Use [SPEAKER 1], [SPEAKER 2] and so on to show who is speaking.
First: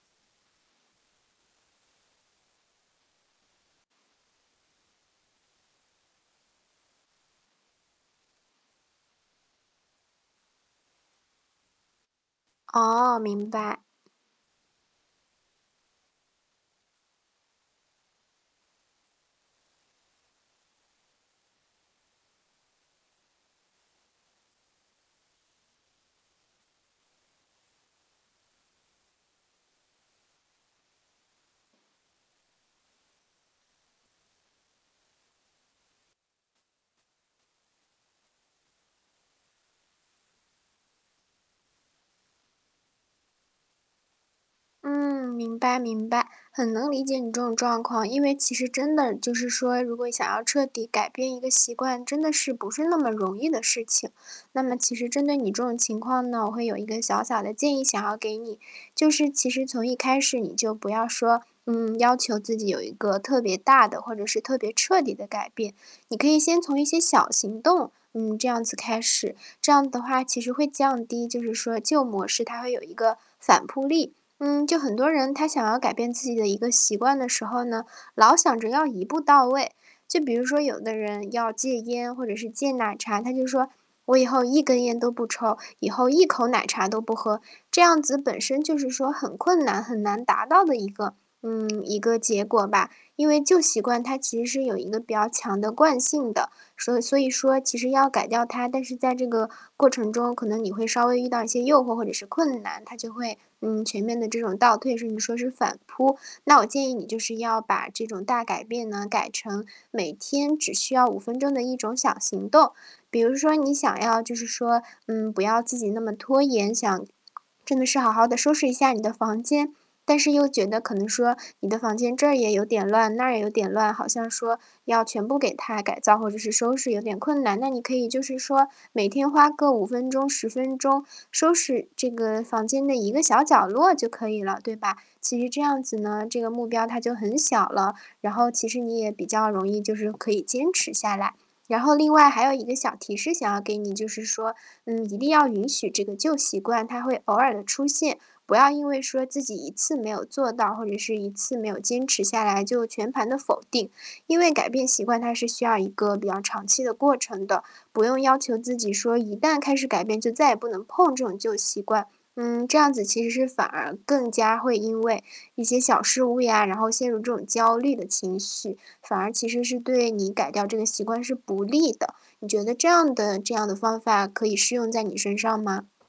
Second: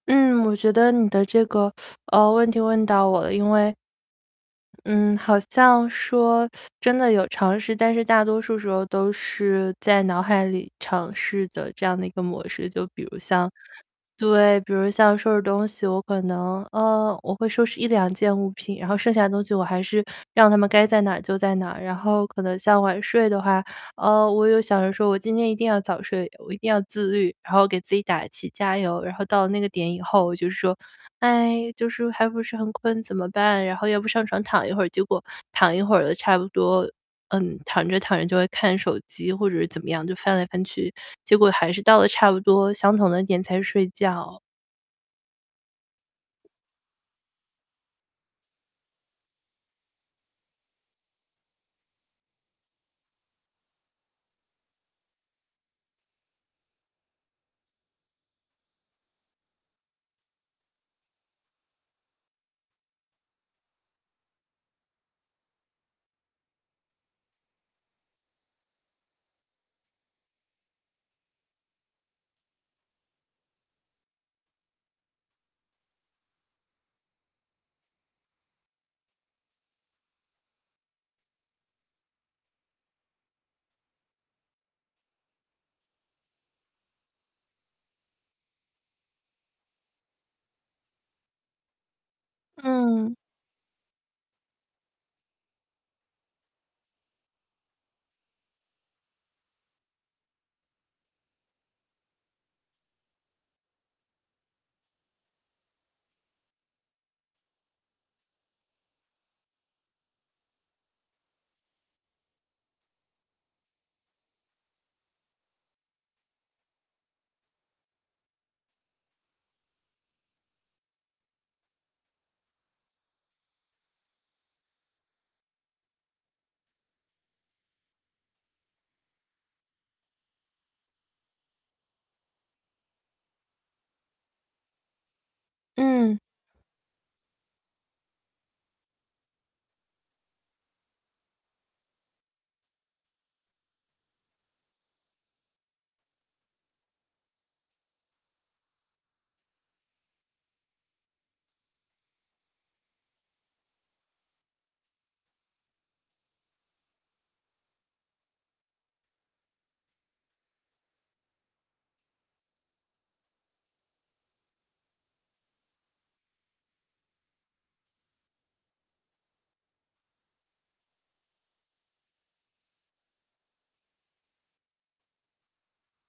[SPEAKER 1] 嗯，我觉得你的这个，呃，问题问到我了，因为嗯，好像说 真的有尝试。但是大多数时候都是在脑海里尝试的这样的一个模式，就比
[SPEAKER 2] 哦，
[SPEAKER 1] 如像
[SPEAKER 2] 明白。
[SPEAKER 1] 对，比如像收拾东西，我可能，呃，我会收拾1-2件物品，然后剩下的东西我还是让它们该在哪就在哪。然后可能像晚睡的话，呃，我又想说我今天一定要早睡，我一定要自律，然后给自己打气加油。然后到那个点以后就是说，哎，就是还不是很困怎么办？然后要不上床躺一会儿，结果躺一会儿了差不多，嗯，躺着躺着就会看手机或者是怎么样就翻来翻去，结果还是到了差不多相同的点才睡觉。
[SPEAKER 2] 嗯，明白明白，很能理解你这种状况。因为其实真的就是说，如果想要彻底改变一个习惯，真的是不是那么容易的事情。那么其实针对你这种情况呢，我会有一个小小的建议想要给你，就是其实从一开始你就不要说，嗯，要求自己有一个特别大的，或者是特别彻底的改变。你可以先从一些小行动，嗯，这样子开始，这样的话其实会降低就是说旧模式它会有一个反扑力。嗯，就很多人他想要改变自己的一个习惯的时候呢，老想着要一步到位。就比如说有的人要戒烟或者是戒奶茶，他就说："我以后1根烟都不抽，以后一口奶茶都不喝。“这样子本身就是说很困难，很难达到的一个嗯，一个结果吧。
[SPEAKER 1] 嗯。
[SPEAKER 2] 因为旧习惯它其实有一个比较强的惯性的，说所以所以说其实要改掉它，但是在这个过程中，可能你会稍微遇到一些诱惑或者是困难，它就会，嗯，全面的这种倒退，甚至说是反扑。那我建议你就是要把这种大改变呢，改成每天只需要5分钟的一种小行动。比如说你想要就是说，嗯，不要自己那么拖延，想真的是好好地收拾一下你的房间。但是又觉得可能说你的房间这也有点乱，那也有点乱，好像说要全部给它改造或者是收拾有点困难。那你可以就是说每天花个5分钟、10分钟收拾这个房间的一个小角落就可以了，对吧？其实这样子
[SPEAKER 1] 嗯。
[SPEAKER 2] 呢，这个目标它就很小了，然后其实你也比较容易就是可以坚持下来。然后另外还有一个小提示想要给你，就是说，嗯，一定要允许这个旧习惯，它会偶尔地出现，不要因为说自己，一次没有做到，或者是一次没有坚持下来就全盘的否定。因为改变习惯，它是需要一个比较长期的过程的，不用要求自己说一旦开始改变就再也不能碰这种旧习惯。嗯，这样子其实是反而更加会因为一些小失误呀，然后陷入这种焦虑的情绪，反而其实是对你改掉这个习惯是不利的。你觉得这样的这样的方法可以适用在你身上吗？